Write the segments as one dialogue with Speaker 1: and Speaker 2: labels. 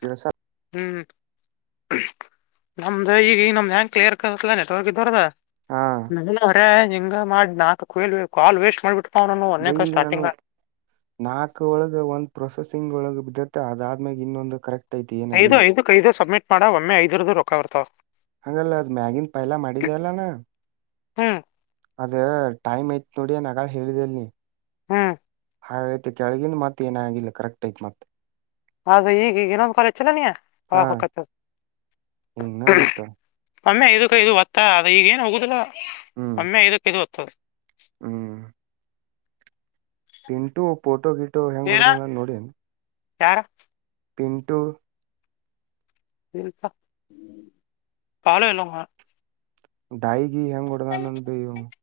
Speaker 1: ಕೆಲಸ
Speaker 2: ಹ್ಮ್ ನಮ್ದು ಈಗ ನಮ್ದ್ ಹ್ಯಾಂಗ ಕ್ಲಿಯರ್ ಕಲ್ತಲಾ ನೆಟ್ವರ್ಕ್ ಇದವ್ರ್ದ.
Speaker 1: ಹಾ
Speaker 2: [unintelligible] ಹಿಂಗ ಮಾಡಿ ನಾಲ್ಕ ಕುಲ್ ಕಾಲ್ ವೇಸ್ಟ್ ಮಾಡ್ಬಿಟ್ಟ
Speaker 1: ಬೈ ಈಗ ನಾನು ನಾಕ ಒಳಗೆ ಒಂದ್ ಪ್ರೊಸೆಸ್. ತಿಂಗ್ಳೊಳಗೆ ಬಿದ್ದತ್ತೆ ಅದಾದ್ಮೇಲೆ ಇನ್ನೊಂದು ಕರೆಕ್ಟ್ ಐತಿ
Speaker 2: ಐದು
Speaker 1: ಏನಾಗಿಲ್ಲ
Speaker 2: ಐದಕ್ ಐದು ಸಬ್ಮಿಟ್ ಮಾಡ ಒಮ್ಮೆ ಐದುರ್ದು ರೊಕ್ಕ ಬರ್ತಾವ.
Speaker 1: ಹಂಗಲ್ಲ ಅದ್ ಮ್ಯಾಗಿನ್ ಪೈಲ ಮಾಡಿದ್ಯಲ್ಲಾನ.
Speaker 2: ಹ್ಮ್
Speaker 1: ಅದೇ ಟೈಮ್ ಐತ್ ನೋಡಿ ನಗಾ ಹೇಳಿದೆಲ್ ನೀ.
Speaker 2: ಹ್ಮ್
Speaker 1: ಆಯ್ತು ಕೆಳಗಿಂದ ಮತ್ ಏನ ಆಗಿಲ್ಲ ಕರೆಕ್ಟ್ ಐತ್ ಮತ್.
Speaker 2: ಅದು ಈಗ ಈಗ ಇನ್ನೊಂದು [unintelligible]
Speaker 1: ಉನ್ನ ಮತ್ತ.
Speaker 2: ಒಮ್ಮೆ ಇದಕ್ಕೆ ಇದು ಒತ್ತ ಅ ಈಗ ಏನು ಹೋಗುದಿಲ್ಲ
Speaker 1: ಹ್ಮ್
Speaker 2: ಒಮ್ಮೆ ಇದಕ್ಕೆ ಇದು ಓದತ್ತದ.
Speaker 1: ಹ್ಮ್ ಪಿಂಟು ಪೋಟ ಗೀಟ್
Speaker 2: ಏನ ಯಾರು?
Speaker 1: ಪಿಂಟು
Speaker 2: [unintelligible]
Speaker 1: ಡಾಯ್ಗಿ ಹೆಂಗ್ ಹೊಡ್ದ ನಂದ್ [unintelligible]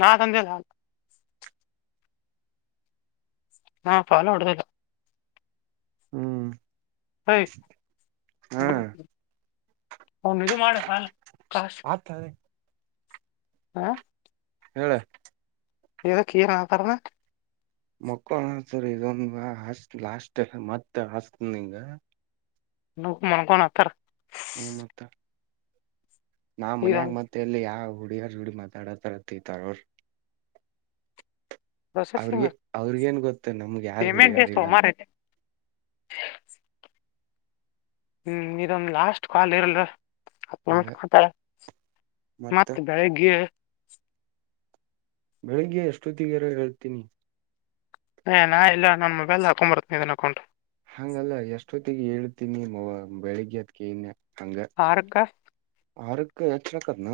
Speaker 2: ನಾ ತಂದೆಲ್ಲ. ಹಾ ಫಾಲ ಹೊಡ್ದೌ
Speaker 1: ಹ್ಮ್
Speaker 2: ಹ್ಮ್
Speaker 1: ಹಾ
Speaker 2: ಹ ಅವನ್ ಇದು ಮಾಡ [unintelligible]
Speaker 1: ಆತ
Speaker 2: ಹಾ
Speaker 1: ಹೇಳ
Speaker 2: ಇದಕ್ಕೇನು ನಾತಣ
Speaker 1: ಮಕ್ಕಳಸರ್ ಇದೊಂದ ಹ ಲಾಸ್ಟ್ ಮತ್ತ ಹಸ್ತಿಂಗ
Speaker 2: ನ ಮನಕೋಣ ಹತ್ರ
Speaker 1: ಹ ಮತ್ತ ನಾ
Speaker 2: ಇದ
Speaker 1: ಮನ್ಯಾಗ ಮತ್ತೆ ಎಲ್ಲಿ ಯಾವ ಹುಡುಗಿಯರ ಜೋಡಿ ಮಾತಾಡಥರತ್ತತಾರರ್
Speaker 2: ಪ್ರೊಸೆಸಿಂಗ್
Speaker 1: ಅವ್ರಿಗೆ ಅವ್ರಿಗೇನ್ ಗೊತ್ತ ನಮ್ಗೆ ಯಾರು
Speaker 2: ಪೇಮೆಂಟ್ ಡೇ
Speaker 1: ಹುಡಿಯಾರಿಲ್ಲ
Speaker 2: ಸೋಮಾರ
Speaker 1: ಅಂತ
Speaker 2: ಐತೆ [inaudible] ಹ್ಮ್ ಇದೊಂದ್ ಲಾಸ್ಟ್ ಕಾಲ್ ಇರಲ್ರ
Speaker 1: ಅದ
Speaker 2: ಅತ್ತಾರೆ
Speaker 1: ಮತ್ತ
Speaker 2: ಮತ್ತೆ ಬೆಳಿಗ್ಗೆ
Speaker 1: ಬೆಳಿಗ್ಗೆ ಎಷ್ಟೊತ್ತಗರ ಹೇಳ್ತೀನಿ
Speaker 2: ಏ ನಾ ಇಲ್ಲ ನನ್ ಮೊಬೈಲ್ ಹಾಕೊಂಡ್ ಬರ್ತನಿ ಇದನ್ ಅಕೌಂಟ್
Speaker 1: ಹಂಗಲ್ಲ ಎಷ್ಟೊತ್ತಿಗೆ ಹೇಳ್ತೀನಿ ಮ ಬೆಳಿಗ್ಗೆ ಅದಕನ್
Speaker 2: ಹಾರ್ಕ್ಕ
Speaker 1: ಹಾರ ಕ ಅಚರಕ ನ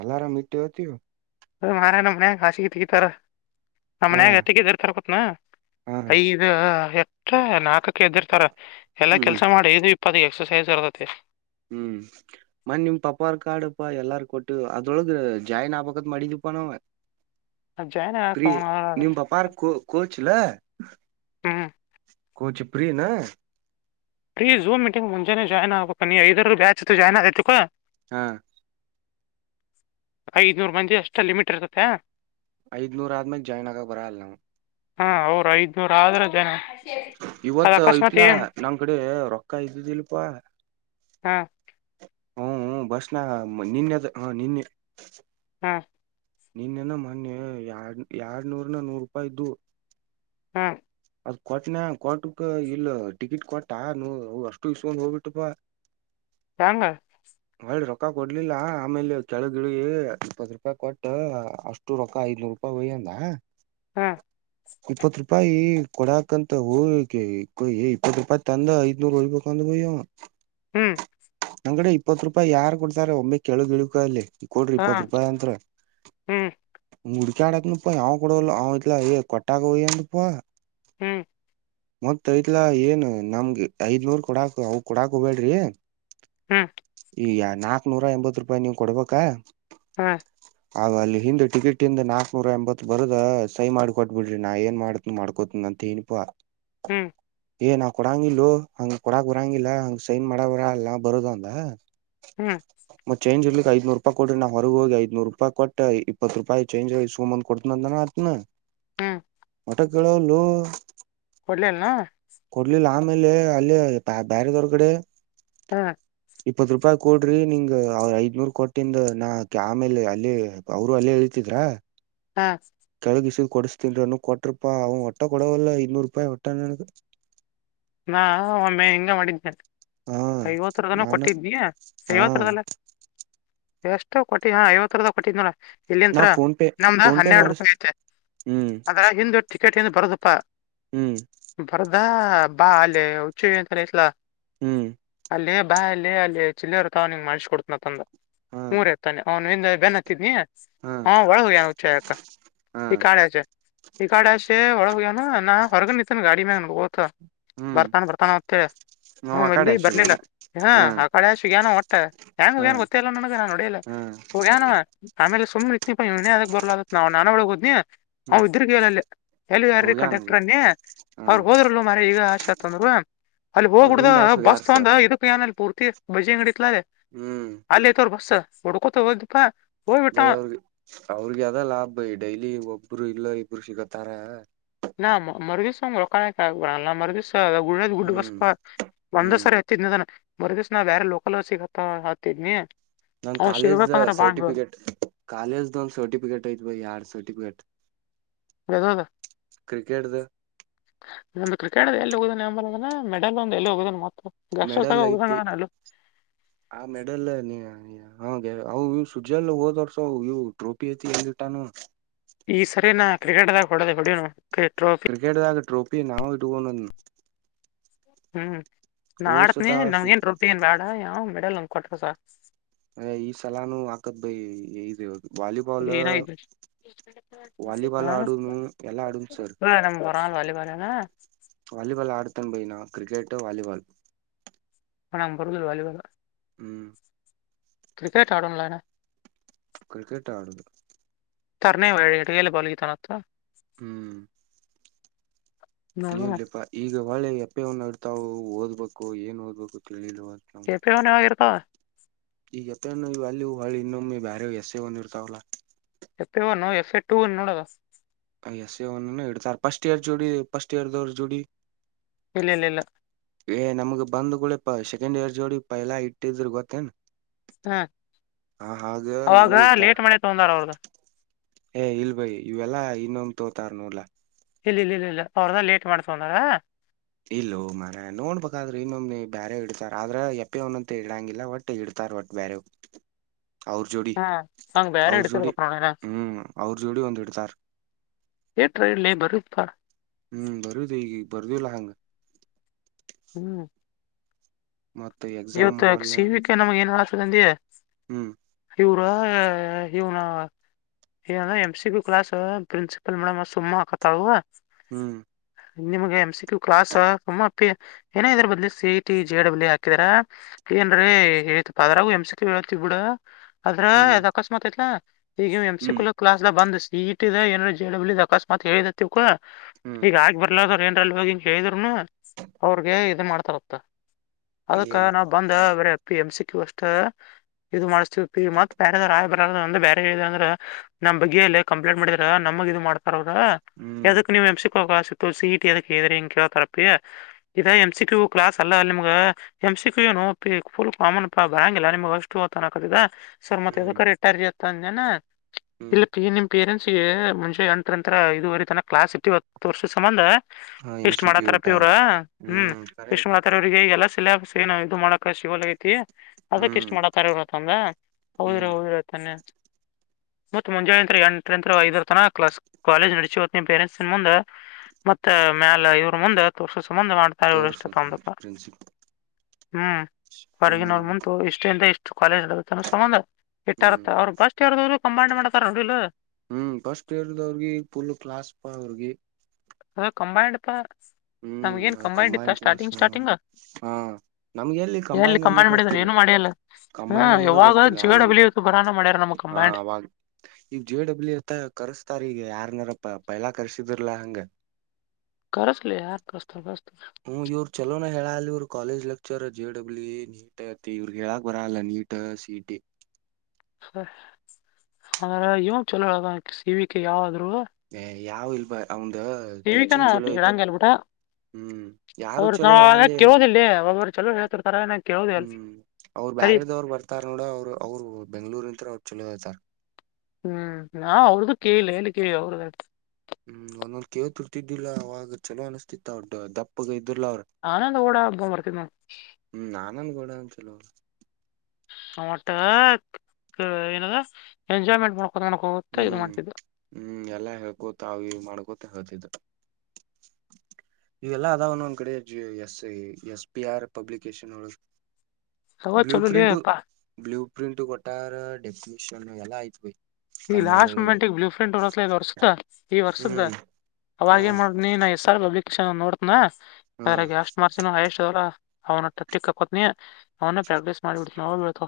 Speaker 1: ಅಲಾರಾಮ ಇಟ್ಟೆ
Speaker 2: ಅ ಮಾರ ನಮ್ಮನ ಕಾಸಿತರ ನಮ್ಮ
Speaker 1: ಹಾ
Speaker 2: ಮನ್ಯಾಗ ಹತ್ತಿಗೆ ಎದಿರ್ತಾರ ಕೊತ್ನಾ
Speaker 1: ಹಾ
Speaker 2: ಐದ ಎಷ್ಟ ನಾಲ್ಕಕ್ಕೆ ಎದಿರ್ತಾರ ಎಲ್ಲ
Speaker 1: ಹ್ಮ್
Speaker 2: ಕೆಲ್ಸ ಮಾಡಿ ಇದು ಇಪ್ಪಾದಿಗೆ ಎಕ್ಸಸೈಜ ಇರ್ತತಿ
Speaker 1: ಹ್ಮ್ ಮನ್ ನಿಮ್ ಪಪಾರ್ ಕಾಡಪ್ಪಾ ಎಲ್ಲಾರ ಕೊಟ್ಟು ಅದ್ರೊಳಗ್ ಜಾಯ್ನ್ ಆಬಕತ್ ಮಾಡಿದ ನ
Speaker 2: ಜಾಯ್ನ್
Speaker 1: ಪ್ರೀ ನಿ
Speaker 2: ಆಗಕ್
Speaker 1: ಬ ಪಾಾರ್ ಕ ಕಚ್ಲ
Speaker 2: ಹ್ಮ್
Speaker 1: ಕೋಚ್ ಪ್ರಿ ನ
Speaker 2: ಫೀ ಝಮ್ ಮೀಟಿಂಗ ಮುಂಜೆ ಜಾಯನ್ ಆಗ್ಬೇಕ ನೀ ಐದರರು ಬ್ಯಾಚ್ಜಾಯ್ನ್ ಆಗೈತಾ
Speaker 1: ಹಾ
Speaker 2: ಐದನೂರು ಮಂದಿ ಅಷ್ಟು ಲಿಮಿಟ್ ಇರ್ತತ್ತ
Speaker 1: ಐದ್ನೂರ ಆದ್ಮಾಗೆ ಜಾಯ್ನ್ ಆಗಕ್ ಬರ ಅಲ್ಲ ನಾವು
Speaker 2: ಹಾ ಅವ್ರ ಐದ್ನೂರ ಆದ್ರ ಜಾಯ್ನ್ ಅದ್
Speaker 1: ಇವತ್ತು
Speaker 2: ಅಕಸ್ಮಾತ್
Speaker 1: ಇಟ್ಲಾ
Speaker 2: ಏನ್
Speaker 1: ನಮ್ ಕಡೆ ರೊಕ್ಕ ಇದ್ದಿದ್ದಲ್ಪಾ
Speaker 2: ಹಾ
Speaker 1: ಹ್ಮ್ ಬಸ್ಣ ನಿನ್ನೆದು ಹ ನಿನ್ನೆ
Speaker 2: ಹಾ
Speaker 1: ನಿನ್ನೆನ ಮೊನ್ನೆ ಎಡ್ ಎಡ್ನೂರನ ನೂರ್ ರೂಪಾಯಿ್ದು
Speaker 2: ಹ್ಮ
Speaker 1: ಅದ್ ಕೊಟನೆ ಕೋರ್ಟಕ್ ಇಲ್ಲಿ ಟಿಕೆಟ್ ಕೊಟ್ಟ ಅಷ್ಟು ಇಸ್ಕಂದು ಹೋಗ್ಬಿಟ್ಟಪ್ಪಾ [inaudible]
Speaker 2: ಯಂಗ
Speaker 1: ಹೇಳಿ ರೊಕ್ಕ ಕೊಡ್ಲಿಲ್ಲ ಆಮೇಲೆ ಕೆಳ ಗಿಳ ಇಪ್ಪತ್ ರೂಪಾಯಿ ಕೊಟ್ಟ ಅಷ್ಟು ರೊಕ್ಕ ಐ್ನೂರು ರೂಪಾಯಿ ಒಯಂತಾ
Speaker 2: ಹಾ
Speaker 1: ಇಪ್ಪತ್ ರೂಪಾಯಿ ಕೊಡಾಕಂತ ಹ ಇಪ್ಪತ್ ರೂಪಾಯಿ ತಂದ ಐದ್ನೂರ್ ಹೊಗ್ಬೇಕಂದ್ರ ವಯಂ
Speaker 2: ಹ್ಮ್
Speaker 1: ನಂಗ್ಡೆ ಇಪ್ಪತ್ತು ರೂಪಾಯಿ ಯಾರ್ ಕೊಡ್ತಾರೆ ಒಮ್ಮೆ ಕೆಳುಗಿಳು ಅಲ್ಲಿ ಕೊಡ್ರಿ
Speaker 2: ಹಾ
Speaker 1: ಇಪ್ಪತ್ ರೂಪಾಯಿ ಅಂತತ್ರ
Speaker 2: ಹ್ಮ್
Speaker 1: ಮುಡಿಕ ಆಡಕ್ಕಪ್ಪ ಅವನ್ ಕಡಲ್ಲ ಅವ್ ಇಲಏ ಕೊಟ್ಟಾಗ ಒಯ್ಯಾುಪ್ಪಾ
Speaker 2: ಹ್ಮ್
Speaker 1: ಮತ್ಐತ್ಲಾ ಏನ್ ನಮ್ಗೆ ಐದ್ನೂರ್ ಕೊಡಾಕ್ ಅವ ಕೊಡಾಕ್ ಹಬೇಡ್ರಿ
Speaker 2: ಹ್ಮ್
Speaker 1: ಈಗ ನಾಕ್ ನೂರ ಎಂಬತ್ ರೂಪಾಯಿ ನೀವ್ ಕೊಡ್ಬೇಕಾ
Speaker 2: ಹಾ
Speaker 1: ಅವ ಅಲ್ಲಿ ಹಿಂದ ಟಿಕೆಟ್ ಇಂದ ನಾಕಕ್ನೂರ ಎಂಬತ್ ಬರುೋದ ಸೈ ಮಾಡ್ಕೊಟ್ಬ ಬಿಡ್ರಿ ನಾ ಏನ್ ಮಾಡತ್ನ ಮಾಡ್ಕೋತನ ತೀನಿಪ
Speaker 2: ಹ್ಮ್
Speaker 1: ಏ ನಾವ್ ಕೊಡಂಗಲ್ಲು ಹಂಗ್ ಕೊಡಾಕ್ ಕೊರಂಗಿಲ್ಲ ಹಂಗ ಸೈನ್ ಮಾಡರ ಎಲ್ಲಾ ಬರುದ ಅಂದ
Speaker 2: ಹ್ಮ್
Speaker 1: ಮತ್ತ್ ಚೇಂಜಲ್ಲಿ ಐದನೂರು ರೂಪಾಯ ಕೊ್ರಿ ನಾ ಹೊರಗ ಹೋಗ ಐದನೂರು ರೂಪಾಯಿ ಕೊಟ್ಟ ಇಪ್ಪತ್ ರೂಪಾಯಿ ಚಂಜ್ ಸುಮ್ನ್ ಕೊಡ್ತ [unintelligible]
Speaker 2: ಹ್ಮ್
Speaker 1: ಮಟಕಾಲಲೋ
Speaker 2: ಕೊಡ್ಲೇನ್ನ
Speaker 1: ಆಮೇಲೆ ಅಲ್ಲಿ ಬ್ಯರೆದವರ್ ಕಡೆ
Speaker 2: ಹ್ಮ
Speaker 1: ಇಪ್ಪತ್ ರೂಪಾಯಿ ಕೊಡ್ರಿ ನಿಂಗ ಅವ ಐದ್ನೂರ್ ಕೊಟ್ಟಿಂದ ನಾ ಆಮೇಲೆ ಅಲ್ಲಿ ಅವರು ಅಲ್ಲೇ ಇಳತಿ ಆಂದ್ರ
Speaker 2: ಹಾ
Speaker 1: ಕೆಳಗ್ ಇಸ ಕೊಡಿಸಸ್ತನ್ರ ಕೊಟ್ಟ ರೂಪಾ ಅವ ಹೊಟ್ಟ ಕೊಡವಲ್ಲ ಇನ್ನೂರು ರೂಪಾಯಿ ಹೊಟ್ಟ ನನಗ್
Speaker 2: ನಾ ಒಮ್ಮೆ ಹಿಂಗ ಮಾಡಿದ್ದೇನೆ
Speaker 1: ಹಾ
Speaker 2: ಐವತ್ತರದನ
Speaker 1: ನಾನು
Speaker 2: ಕೊಟ್ಟಿದ್ನಿ
Speaker 1: ಹಾ
Speaker 2: ಐವತ್ತರದಲ್ಲ ಎಷ್ಟೋ ಕೊಟ್ಟಿದಾ ಐವತ್ತರದ ಕೊಟ್ಟಿದ್ನಳ
Speaker 1: ನಾ
Speaker 2: ಇಲ್ಲಿಂತ್ರ
Speaker 1: ಫೋನ್ ಪೇ
Speaker 2: ನಮ್ದ
Speaker 1: ಫೋನ್ ಪೇ
Speaker 2: ಹನ್ನೆರಡು
Speaker 1: ಮಾಡಸ
Speaker 2: ರೂಪಾಯಿ ಐತೆ
Speaker 1: ಹ್ಮ್
Speaker 2: ಅದ್ರ ಹಿಂದಟ್ಟ ಕ್ರಿಕೆಟ್ ಬರದಪ್ಪಾ
Speaker 1: ಹ್ಮ್
Speaker 2: ಬರದ ಬಾ ಅಲ್ಲೇ ಹುಚ್ಚ ಅಂತಸ್ಲಾ
Speaker 1: ಹ್ಮ್
Speaker 2: ಅಲ್ಲಿಬಾ ಅಲ್ಲಿ ಅಲ್ಲಿ ಚಿಲ್ಲರು ತಾವ ನಿ ಮಾಡಸ ಕೊಡ್ತನ ಅ ತಂದ
Speaker 1: ಹಾ
Speaker 2: ಮೂಊರ ಹತಾನೆ ಅವ್ನು ಹಿಂದ ಬೆನ್ ಹತ್ತಿದನಿ
Speaker 1: ಹಾ
Speaker 2: ಹ್ ಒಳಗ್ಯ ಉಚ್ಚಾಯಕ
Speaker 1: ಹಾ
Speaker 2: ಹಿಕಾಡೆ ಹಿಕಾಡೆಚ ಒಳನು ನ ಹೊರಗ ಗಾಡಿ ಮತ
Speaker 1: ಹ್ಮ್
Speaker 2: ಬರ್ತಾನ ಬರ್ತಾನ ಉತ್ತೆ
Speaker 1: ನಾವ್
Speaker 2: ಹ್
Speaker 1: ಆ
Speaker 2: ಅಲ್ಲಿ
Speaker 1: ಕಡೆ
Speaker 2: ಬರ್ಲಿಲ್ಲ
Speaker 1: ಶುಗಾನ
Speaker 2: ಹಾ ಆ ಕಳೆ ಶುಗಾನ ಒಟ್ಟ
Speaker 1: ಹಾ
Speaker 2: ಹೆಂಗಗನ್ ಗೊತ್ತೇ ಇಲ್ಲ ನನಗೆ ನಾನ್ ಹೊಡಿಲ್ಲ
Speaker 1: ಹಾ
Speaker 2: ಹೋಗ್ಯಾನ ಆಮೇಲೆ ವನೇ ಅದ ಬರ್ಲ ಅತ್ ನಾವ್ ನಾನ ಒಳಗೆ ಹದನಿ
Speaker 1: ಹ್ಮ್
Speaker 2: ಅವ್ ಇದ್ರಗಲ್ಲಿ ಎಲ್ಲಿ ಯಾರೀ
Speaker 1: ಹೋಗ್ಯಾನ ಹೋಗಿ
Speaker 2: ಕಂಡಕ್ಟರ್ನ್ನಿ
Speaker 1: ಹಾ
Speaker 2: ಅವ್ರಿಗೆ ಹೋದ್ರರು ಈಗ ಆಶಾ ತಂದ್ರ ಅಲ್ಲಿ
Speaker 1: ಅವ್ರ
Speaker 2: ಹೋಗ್ಬಿಡ್ದ
Speaker 1: ಹಿಂದ
Speaker 2: ಬಸ್
Speaker 1: ಶುಗ್ಯಾರ್
Speaker 2: ತೊಂದ
Speaker 1: ಸರ್
Speaker 2: ಇದಕ್ಕೆ ಏನಲ್ಲಿ ಪೂರ್ತಿ ಬಜಿ ಅಂಗಡಿ
Speaker 1: ಹ್ಮ್
Speaker 2: ಅಲ್ಲ ಐತವರು ಬಸ್ಸ ಹೊಡ್ಕೊತ ಹೋಗಂತೀಪಾ
Speaker 1: ಬೈ ಅವ್ರಿಗೆ ಅವ್ರಿಗೆ ಅದ ಲಾಭ ಭೈ ಡೈಲಿ ಒಬ್ಬರು ಇಲ್ಲ ಇಬ್ಬರು ಸಿಗತ್ತಾರ
Speaker 2: ನಾ ಮರದಿ ಸಂಗ [unintelligible] ರೊಲ್ಲ ಮದ ಗುಳ್ಳ ಗುಡ್ ಬಸ್ಪ
Speaker 1: ಹ್ಮ್
Speaker 2: ಒಂದ
Speaker 1: ಹ್ಮ್
Speaker 2: ಸರಿ ಹತ್ತಿದ್ದನದ ಬರದಸ ನ ಬ್ಯಾರೆ ಲೋಕಲ್ ಸಿತ್ತ ಹತ್ತದ ನೀ
Speaker 1: ನನ್ ಕಾಲೇಜ್ ಸರ್ಟಿಫಿಕೇಟ್ ಕಾಲೇಜ್ದ ಒಂದ್ ಸರ್ಟಿಫಿಕೇಟ್ ಐ್ವ ಯಾರ್ ಸರ್ಟಿಫಿಕೇಟ್
Speaker 2: ಗದದ
Speaker 1: ಕ್ರಿಕೆಟ್ದ
Speaker 2: ಕ್ರಿಕೆಟ್ ಎಲ್ಲಿ ಹೋಗದ ಎಂಬ ಮೆಡಲ್ ಒಂದು ಎಲ್ಲಿ ಹೋಗೋದನ್ ಮಾತ್ರ
Speaker 1: ಮೆಡಲ್ ಐತಿ ಆ ಮೆಡಲ್ ನೀ ಈ ಹ ಅವು ಇವ್ ಸುಜೆಲ್ಲ ಹೋದ್ವರ್ಸ ಇವು ಟ್ರೋಪಿ ಐತಿ ಎಲ್ಲಿಟಾನ
Speaker 2: ಈ ಸರಿನಾ ಕ್ರಿಕೆಟ್ ಅದಾಗ ಹೊಡೋದ ಹೊಡನು
Speaker 1: ಕ್ರಿಕೆಟ್ದಾಗ ಟ್ರೋಫಿ ನಾವು ಇಟ್ಕೊಂಡೊಂಡ
Speaker 2: ಹ್ಮ್ ನಾ ಆಡ್ತನಿ ನಂಗ ಏನ್ ರೊಟ್ಟಿ ಏನ್ ಬೇಡ ಯಾವ ಮೇಡಲ್ ನಂಗ ಕೊಟ್ರಸ
Speaker 1: ಅದೇ ಈ ಸಲಾನು ವಾಕಬ್ಬ ಇದೆವ
Speaker 2: ಏನಾಗ ಹ
Speaker 1: ವಾಲಿಬಾಲ್
Speaker 2: ಹ
Speaker 1: ಆಡುನು ಎಲ್ಲಾ ಆಡುನ್ ಸರ್
Speaker 2: ನ ಪ್ರಾಣ ಬ
Speaker 1: ವಾಲಿಬಾಲ್ ಆಡ್ತನ್ ಬಿಡಿ ಕ್ರಿಕೆಟ್ ವಾಲಿಬಾಲ್
Speaker 2: ಹಣ ಬರುದಲ್ಿ
Speaker 1: ಹ್ಮ್
Speaker 2: ಕ್ರಿಕೆಟ್ ಆಡಲಣ
Speaker 1: ಕ್ರಿಕೆಟ್ ಆಡುದು.
Speaker 2: [unintelligible]
Speaker 1: ಹ್ಮ್.
Speaker 2: ನೋಡು
Speaker 1: ಏನ್ಲಿಪಾ ಈಗ ಹಾಳೆ ಎಪ್ಪೆ ಒನ್ ಅಡ್ತಾವು ಓದ್ಬೇಕು ಏನ್ ಓದ್ಬೇಕು ತಿಳಿಲ್ವ.
Speaker 2: ಎಫ್ ಎ ಒನ್ ಯಾವಾಗ ಇರ್ತಾವ
Speaker 1: ಈ ಎತ್ತನ ಈ ವ್ಯಾಲ್ಯೂ. ಒಳ ಇನ್ನೊಮ್ಮೆ ಬೇರೆ ಎಸ್ಸೇ ಒಂ ದು ಇರ್ತಾವ್ಲ್ಲಾ
Speaker 2: F A one F A two ಅನ್ ನೋಡ ದು
Speaker 1: ಎಸ್ ಒನನ್ನು ಇಡ್ತಾರೆ ಫಸ್ಟ್ ಇಯರ್ ಜೋಡಿ ಫಸ್ಟ್ ಇಯರ್ ದವರು ಜೋಡಿ
Speaker 2: ಇಲ್ಲ ಇಲ್ಲ ಇಲ್ಲ
Speaker 1: ಏ್ಮ್ಗ್ ಬಂದ್ಗಳ ಇಪ್ಪಾ ಸೆಕೆಂಡ್ ಇಯರ್ ಜೋಡಿ ಇಪ್ಪಾ ಎಲ್ಲಾ ಇಟ್ಟಿದರು ಗೊತ್ತೇನ್
Speaker 2: ಹ್ಮ
Speaker 1: ಆ ಹಾಗ
Speaker 2: ಅವಾಗ
Speaker 1: ನಮ್ಗೂ ಇಡ್ತಾರ
Speaker 2: ಲೇಟ್ ಮನೆೆ ತಗೊಂಡಾರ ಅವ್ರ್ದ
Speaker 1: ಏ ಇಲ್ ಭೈ ಇವೆಲ್ಲಾ ಇನ್ನೊಂದು ತೋತಾರ್ ನೋಡ್ಲಾ
Speaker 2: ಇಲ್ಲ ಇಲ್ಲ ಇಲ್ಲ ಇಲ್ಲ ಅವ್ರದ ಲೇಟ್ ಮಾಡ್ಸನಾರ
Speaker 1: ಇಲ್ಲ ಮರ ನೋಡ್ಬೇಕಾದ್ರರು ಇನ್ನೊಮ್ನೆ ಬೇರೆ ಇಡ್ತಾರ ಆದ್ರ ಎಪ್ಪೆ ಒನಂತ ಇಡಂಗಿಲ್ಲ ಒಟ್ಟೆ ಇಡ್ತಾರೆ ವಟ್ಬಾರ [inaudible] ಅವ್ರ ಜೋಡಿ
Speaker 2: ಹಂಗ್ ಬೇರೆ
Speaker 1: ಅವರು ಜೋಡಿ
Speaker 2: ಇಡ್ತಿರ್ಬೇಕ ನೋಡಣ
Speaker 1: ಹ್ಮ್ ಅವ್್ರ ಜೋಡಿ ಒಂದು ಎಡ್ತಾರ್
Speaker 2: ೇಟ್ರ ಇಲ್ಲಿ ಬರುಪ್ಪಾ
Speaker 1: ಹ್ಮ್ ಬರದು ಈ ಬರದಲ್ಲ ಹಂಗ
Speaker 2: ಹ್ಮ್
Speaker 1: ಮತ್ತ ಎಕ್ಸಾಮ್
Speaker 2: ಇವತ್ತು
Speaker 1: ಹಾಲ್ನಾಗ
Speaker 2: ಸಿವಿಕ ನಮಗ ಏನ ಆಸ ಅಂದ [inaudible]
Speaker 1: ಹ್ಮ್
Speaker 2: ಇೂರ ಹನ [inaudible] ಏ M C B class principal madam ಸುಮ್ಮ್ ಹಾಕತ್ತ
Speaker 1: ಹ್ಮ್
Speaker 2: ನಿಮ್ಗೆ ಎಮ ಸಿ ಕು ಕ್ಲಾಸ್ ತಮ್ಮ ಅಪ್ಪಿ ಏನ ಇದ್ರ ಬದ್ಲಿ ಸಿ ಟಿ ಜೆ ಡಬ್ಲ್ಯ ಹಾಕಿದಾರ ಏನ್್ರೀ ಪದರಾಗು ಹಂಸಕ್ಕೆ ಹೇಳತಿ ಬಿಡ [inaudible] ಆದದ್ರ
Speaker 1: ಹ್ಮ್
Speaker 2: ಅದ್ ಅಕಸ್ಮಾತ್ ಐತ್ತಾ ಈಗ ಎಮ್ ಸಿ
Speaker 1: ಹ್ಮ್
Speaker 2: ಕಲ ಕ್ಲಾಸ್ ಬಂದಸ್ತ ಈಟಿದ ಏನ್ ಜಳ ಬಿಳಿದ್ ಅಕಸ್ಮಾತ್ ಹೇಳಿದತಿವ ಕ
Speaker 1: ಹ್ಮ್
Speaker 2: ಈಗ ಆಗ್ ಬರ್ಲದ ಏನ್ರಲ್ ಹೋಗಿಂಗ ಕ ಹೇಳಿದ್ರುನು ಅವ್ರಗೆ ಇ ಮಾಡ್ತಾರತ್ತ ಅದಕ್ಕ
Speaker 1: ಏನ್
Speaker 2: ನಾವವು ಬಂದ ಬೇರೆ ಪಿ ಎಮ್ ಸಿ ಕ ಅಸ್ ಇದು ಮಾಡಸ್ತೀವಿ ಪಿ ಮತ್ ಪ್ಯಾರದ [inaudible] ಬೇರೆ ಹೇಳ ಅ್ರ ನಮ್ಮ ಬಗ್ಗೆಯಲ್ಲಿ ಕಂಪ್ಲೇಂಟ್ ಮಾಡಿದ್ರ ನಮಗ ಇದು ಮಾಡ್ ದಾ
Speaker 1: ಹ್ಮ್
Speaker 2: ಎದಕ್ ನೀವು್ ಹೆಸ ಕ್ಾತ್ತು ಸಿಟಿ ಅದಕ್ಕೆದ್ರ ಕ ತರಪ ಇದ ಎಮ ಸಿ ಕ್ಲಾಸ್ ಅಲ್ಲ ಅ ನಿಮಗೆ ಎಂ ಸಿ ಕಯುನು ಫುಲ್ ಕಾಮನ್ ಬ್ಯಾಂಗಿಲ್ಲಾ ನಿಮಗ್ ಅಷ್ಟು ತಾನಕತಿದ ಸರ್
Speaker 1: ಹ್ಮ್
Speaker 2: ಮತ್ತತ್ದಕ್ಕ ರಿಟೈರ್ ಇತ್ತ ಅಂದ
Speaker 1: ಹ್ಮ್
Speaker 2: ಇ ನಿಮ್ ಪೇರೆಂಟ್ ಮುಂಜೆ ಅಂಟರಂತತ್ರ ಇದುವರೆ ತನ್ನ ಕ್ಲಾಸ್ ಇಟ್ಟ ಹತ್ತು ವರ್ಷದ ಸಂಬಂಧ
Speaker 1: ಹಾ ಎಂ
Speaker 2: ಇಷ್ಟ್
Speaker 1: ಸಿ ಕ್ಯೂ
Speaker 2: ಮಾಡತಾರಪ್ಪ
Speaker 1: ಟಾರ್
Speaker 2: ಇವ್ರ ಹ್ಮ್ ಇಷ್ಟ್ ಮಾಡ್ತಾರ ಇವ್ರಿಗೆ ಎಲ್ಲ ಸಿಲ ಸೇ ನಾವು ಇದು ಮಾಡಕ ಶಿವಾಲ ಐತಿ ಅದಕ್ಕೆ
Speaker 1: ಹ್ಮ್
Speaker 2: ಎಷ್ಟು ಮಾಡತಾರ ಇರತ್ತ ಅಂದ ಹೌದಿರ
Speaker 1: ಹ್ಮ್
Speaker 2: ಹೌದಿರ ತಾನೆ
Speaker 1: [unintelligible]
Speaker 2: ಮತ್ ಮುಂಜಾನೆೆಯಂತ್ರ ಎಂಟಂತ್ರ ಐದರ ತನ ಕಲಾಸ್ ಕಾಲೇಜ್ ನಡಸಿವತ್ ನಿಮ್ ಪೇರೆಂಟ್ಸ್ ಮುನಾ ಮತ್ತೆ ಮ್ಯಾಲ ಇವ್ರ ಮುಂದೆ ಹವತ್ತು ವರ್ಷ ತುಂದ ಮಾಡ್ತಾ ಇರು ಎಷ್ಟ
Speaker 1: ತೋರ್ಸತ
Speaker 2: ತಂದಪ್ಪ
Speaker 1: ಪ್ರಿನ್ಸಿಪ
Speaker 2: ಹ್ಮ್
Speaker 1: ಹ್ಮ್
Speaker 2: ಹೊರಗಿನವ್ರು ಮುಂತು ಇಷ್ಟು ಕಾಲೇಜ್ ಸಂಬಂ ಇಟ್
Speaker 1: ಹ್ಮ್
Speaker 2: ಆರುತ್ತೆ ಅವ್ರು ಬಸ್ಟ್ರು ಕಂಬ್ ಮಾಡತ ನೋಡಿ
Speaker 1: ಹ್ಮ್ ಫಸ್ಟ್ ಇಯರ್ದ ಅವ್ರಗ ಫುಲ್ ಕ್ಲಾಸ್ ಪ ಅವ್ರಿ
Speaker 2: ಅ ಕಂಬೈಂಡ್ಪ್ಪ
Speaker 1: ಹ್ಮ್
Speaker 2: ನಮ್ಗ ಏನ್
Speaker 1: ಅದು
Speaker 2: ಕಂಬೈಂಡ್
Speaker 1: ಕಂಬೈನ್
Speaker 2: ಇತ್ತ
Speaker 1: ಕ್ಲಾಸ್
Speaker 2: ಸ್ಟಾರ್ಟಿಂಗ್ ಸ್ಟಾರ್ಟಿಂಗ್
Speaker 1: ಹಾ ನಮ್ಗೆ ಎಲ್ಲಿ ಕಂಬೈನ್ ಅನ್ನೋದು
Speaker 2: ಕಂಬೈಂಡ್ ಮಾಡಿದ್ರ
Speaker 1: ಗೊತ್ತಿಲ್ಲ
Speaker 2: ಏನು ಮಾಡಿಲ್ಲ ಹಾ
Speaker 1: ಕಂಬೈನ್ ಅನ್ನೋದು
Speaker 2: ಯಾವಾಗ
Speaker 1: ಗೊತ್ತಿಲ್ಲ
Speaker 2: ಜಿಗಡ
Speaker 1: ಆಮೇಲೆ
Speaker 2: ಬಲಿಯದು ಬರಾನ ಮಾಡ್ಯಾರ ನಮ್ಮ
Speaker 1: ಹಾ
Speaker 2: ಕಂಬೈಂಡ್
Speaker 1: ಅವಾಗ ಈವ ಜೆ ಡಬ್ಲ್ಯೂ ಎತ್ತ ಕರೆಸ್ತಾರ ಈಗ ಯಾರ್ನಾರಪ್ಪ ಪಹಲ ಕರ್ಸಿದರ್ಲ ಹಂಗ
Speaker 2: ಕಸಲಿ ಯಾರ ಕಷ್ಟತ ಕಷ್ಟತ
Speaker 1: ಈಚಾರ ಜೆ ಡಬ್ಲ್ಯೂ ನೀಟ್ ಐತಿ ಇವ್ರಗ್ ಹೇಳಕ್ ಬರಲ್ಲ ನೀಟ್ ಸಿ ಈ ಟಿ
Speaker 2: ಸರಿ ಆದ್ರೆ ಇವಾಗ ಚಲೋ ಸಿವಿಕ ಯಾವ್ರು
Speaker 1: ಯಾವ್ ಇಲ್ಬ ಅವಂದ ಟೀಚಿಂಗ್ ಚಲೋ ಐತೆ ಹ್ಮ್ ಯಾರು
Speaker 2: ಅವರು
Speaker 1: ಚಲೋ
Speaker 2: ನಾವ
Speaker 1: ಹೇಳಂಗಗೆ ಇಲ್ಲ
Speaker 2: ಕೇಳುದಲ್ಲಿ ಒಬ್ಬರು ಚಲೋ ಹೇಳ್ತರ ತರ ನಾ ಕೇಳುದು ಎಲ್
Speaker 1: ಬ್ಯಾರದವ್ರು ಬರ್ತಾರ ನೋಡ ಅವ್ರು ಅವ್ರು ಬೆಂಗಳೂರು ಇಂತ್ರ ಅವ್ರು ಚಲೋ ಐತಾರ
Speaker 2: ಹ್ಮ್ ನಾ ಅವ್ರದ್ದು ಕೇಳಿ ಎಲ್ಲಿ ಕೇಳಿ ಅವ್ರದತ
Speaker 1: ಹ್ಮ್ ಒಂದೊಂದ್ ಕೇವ್ ತುರ್ತಿದ್ದಿಲ್ಲ ಅವವಾಗ ಚಲೋ ಅನಿಸತಿತ್ತಾ ದೊಡ್ಡ ದಪ್ಪಗೈ
Speaker 2: ಹ ನಂದು ಓಡಬ್ಬ್ ಬರ್ತ ನ
Speaker 1: ನನ್ ಗೂಡ ಅ ಚಲ
Speaker 2: ಬಟ್ ಏನದು ಎಜಾಯ್ಮೆಂಟ್ ಬ
Speaker 1: ಹ್ಮ್ ಹ್ಮ್ ಎಲ್ಲಾ ಹೇಳ್ಕೋತ ಅವ ಇವ್ ಮಾಡ್ಕೊತ ಹೇಳ್ತಿದರು [inaudible] ಇವೆಲ್ಲ ಅದಾವನ್ ಒಂದ್ ಕಡೆ ಜ S S P R publication ಒಳ
Speaker 2: ಅವಾಗ
Speaker 1: ಬ್ಲೂ ಪ್ರಿಂಟ
Speaker 2: ಚಲೋಲಿಪಾ
Speaker 1: ಬ್ಲೂ ಪ್ರಿಂಟ್ ಕೊಟ್ಟಾರ ಡೆಫಿನಿಷನ್ ಎಲ್ಲ ಆಯ್ತ್ ಬೈ
Speaker 2: ಈ ಲಾಸ್ಟ್
Speaker 1: ಕನ್ನಡೊಳಗೆ
Speaker 2: ಮುಮೆಂಟ್ಗ್ ಬ್ಲೂ ಫ್ರಿಂಟ್ ಹೊರತ್ತ ಈ ವರ್ಸದ ಈ ವರ್ಸದ್ದ
Speaker 1: ಹ್ಮ್ ಹಾ
Speaker 2: ಅವಾಗ ಏನ್ ಮಾಡೋ ನೀ ನಾ ಎಸ್ಸರ್ ಬಬ್ಲಿ ನೋಡತನ ಅದಾಗ
Speaker 1: ಹ್ಮ್
Speaker 2: ಎಷ್ಟ್ ಮಾಡಾರ್ತಿನ ಎಷ್ಟ್ ಅವ್ರ ಅವನುಟ್ಟತ್ತಿಕ್ಕಕೋತನಿ ಅವನೇ ಪ್ರಾಕ್ಟೀಸ್ ಮಾಡಿ ಬಿಡ್ತಿನಿ ಅವ ಬಿಡತು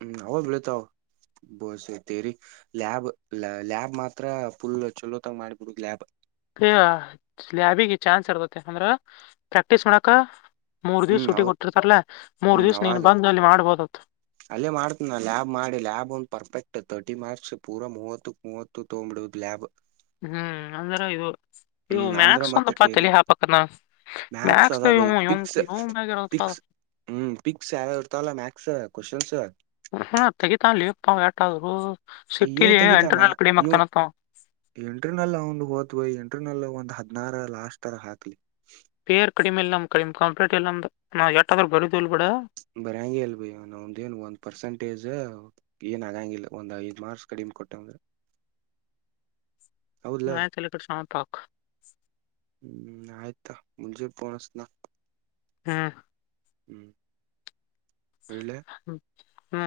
Speaker 1: ಹ್ಮ್ ಹ ಬೆಳತಾವ ಬಸ್ತೇರಿ ಲ್ಯಾಬ್ ಲ್ಯಾಬ್ ಮಾತ್ರ ಫುಲ್ ಚಲೋ ತಾಗ ಮಾಡಿಬಿಡುದು ಲ್ಯಾಬ್
Speaker 2: ಸ ಲಾಬಿಗೆ ಚಾನ್ಸ್ ಇರ್ತತೆ ಅಂದ್ರ ಪ್ರಾಕ್ಟೀಸ್ ಮಾಡಕ ಮೂರ್ ದಿವ್ಸ
Speaker 1: ಹ್ಮ್
Speaker 2: ಸುಟ್ಟಿ
Speaker 1: ಅವ್ರ
Speaker 2: ಕೊಟ್ಟಿರ್ತಾರಲ ಮೂರ್
Speaker 1: ಹ್ಮ್
Speaker 2: ದಿವ್ಸ ನೀನ್
Speaker 1: ಅವಾಗ
Speaker 2: ಬಂದ್ ಅಲ್ಲಿ ಮಾಡ್ಬೋದ
Speaker 1: ಅಲ್ಲೇ ಮಾಡ್ತನ ಲ್ಯಾ ಮಾಡಿ ಲಾಬ್ ಒಂದಂದು ಪರ್ಫೆಕ್ಟ್ ತರ್ಟಿ ಮಾರ್ಕ್ಸ್ ಪೂರಾ ಮೂವತ್ತ ಮೂವತ್ತು ತ ಬ್ಲೂ ಲಾಬ್
Speaker 2: ಹ್ಮ್ ಅಂದಾರ ಇದು ಇವು
Speaker 1: ಹ್ಮ್ ಅಂದ್ರ
Speaker 2: ಮ್ಯಾಕ್ಸ್
Speaker 1: ಮತ್ತೆ
Speaker 2: ಒಂದಪ್ಪ
Speaker 1: ತೇರಿ
Speaker 2: ತಿಳ ಹಾಪಕ್ಕ ನ
Speaker 1: ಮ್ಯಾಥ್ಸ್
Speaker 2: ಮ್ಯಾಕ್ಸ್
Speaker 1: ಅದ ಬೈ ಪಿಕ್ಸ್ ಪಿಕ್ಸ್ ಹ್ಮ್ ಪಿಕ್ಸ್ ಯಾವ ಇರ್ತಲ್ಲ ಮಾತ್ಸ್ ಕ್ವೆಸ್ಷನ್ಸ್
Speaker 2: ಮ್ಮ್ ತೆಗಿತ್ತಾಳೆಪ್ಪ [unintelligible]
Speaker 1: ಇವು ತೆಗಿತಾನ ಇವು ಎಂಟ್ರನಲ್ ಒಂದು ಹೋದ್ ಎಂಟ್ರನಲ್ ಒಂದು ಹ ನಾರ ಲಾಸ್ಟ್ರ ಹಾಕ್ಲಿ
Speaker 2: ಪೇರ್ ಕಡಿಮೆಲ್ಲಮ್ಮ ಕಡಿಮೆ ಕಂಪ್ಲೇಟ್ ಇಲ್ಲ ಅಂದ ನಾವು ಎಷ್ಟಾದ್ರರು ಬರದುಲ್ ಬೇಡ
Speaker 1: ಬರಂಗಗೆ ಅಲ್ ಭ ನ ಒಂದಏನ್ ಒಂದ್ ಪರ್ಸೆಂಟೇಜ್ ಏನ್ ಆಗಂಗಿಲ್ಲ ಒಂದ್ ಐದೂ ಮಾರ್ಕ್ಸ್ ಕಡಿಮೆ ಕೊಟ್ಟಂದ
Speaker 2: ಆಯ್ತ್ ತಲೆ ಕೆಡ್ಸ್ಕೋಬೇಡ ಶಾಮ ಪಾಕ್
Speaker 1: ಹ್ಮ್ ಆಯತಾ ಮುಜೆ ಪನಸನಾ
Speaker 2: ಹ್ಮ
Speaker 1: ಹ್ಮ್ ಇಡ್ಲೆ
Speaker 2: ಹ್ಮ ಹ್ಮ್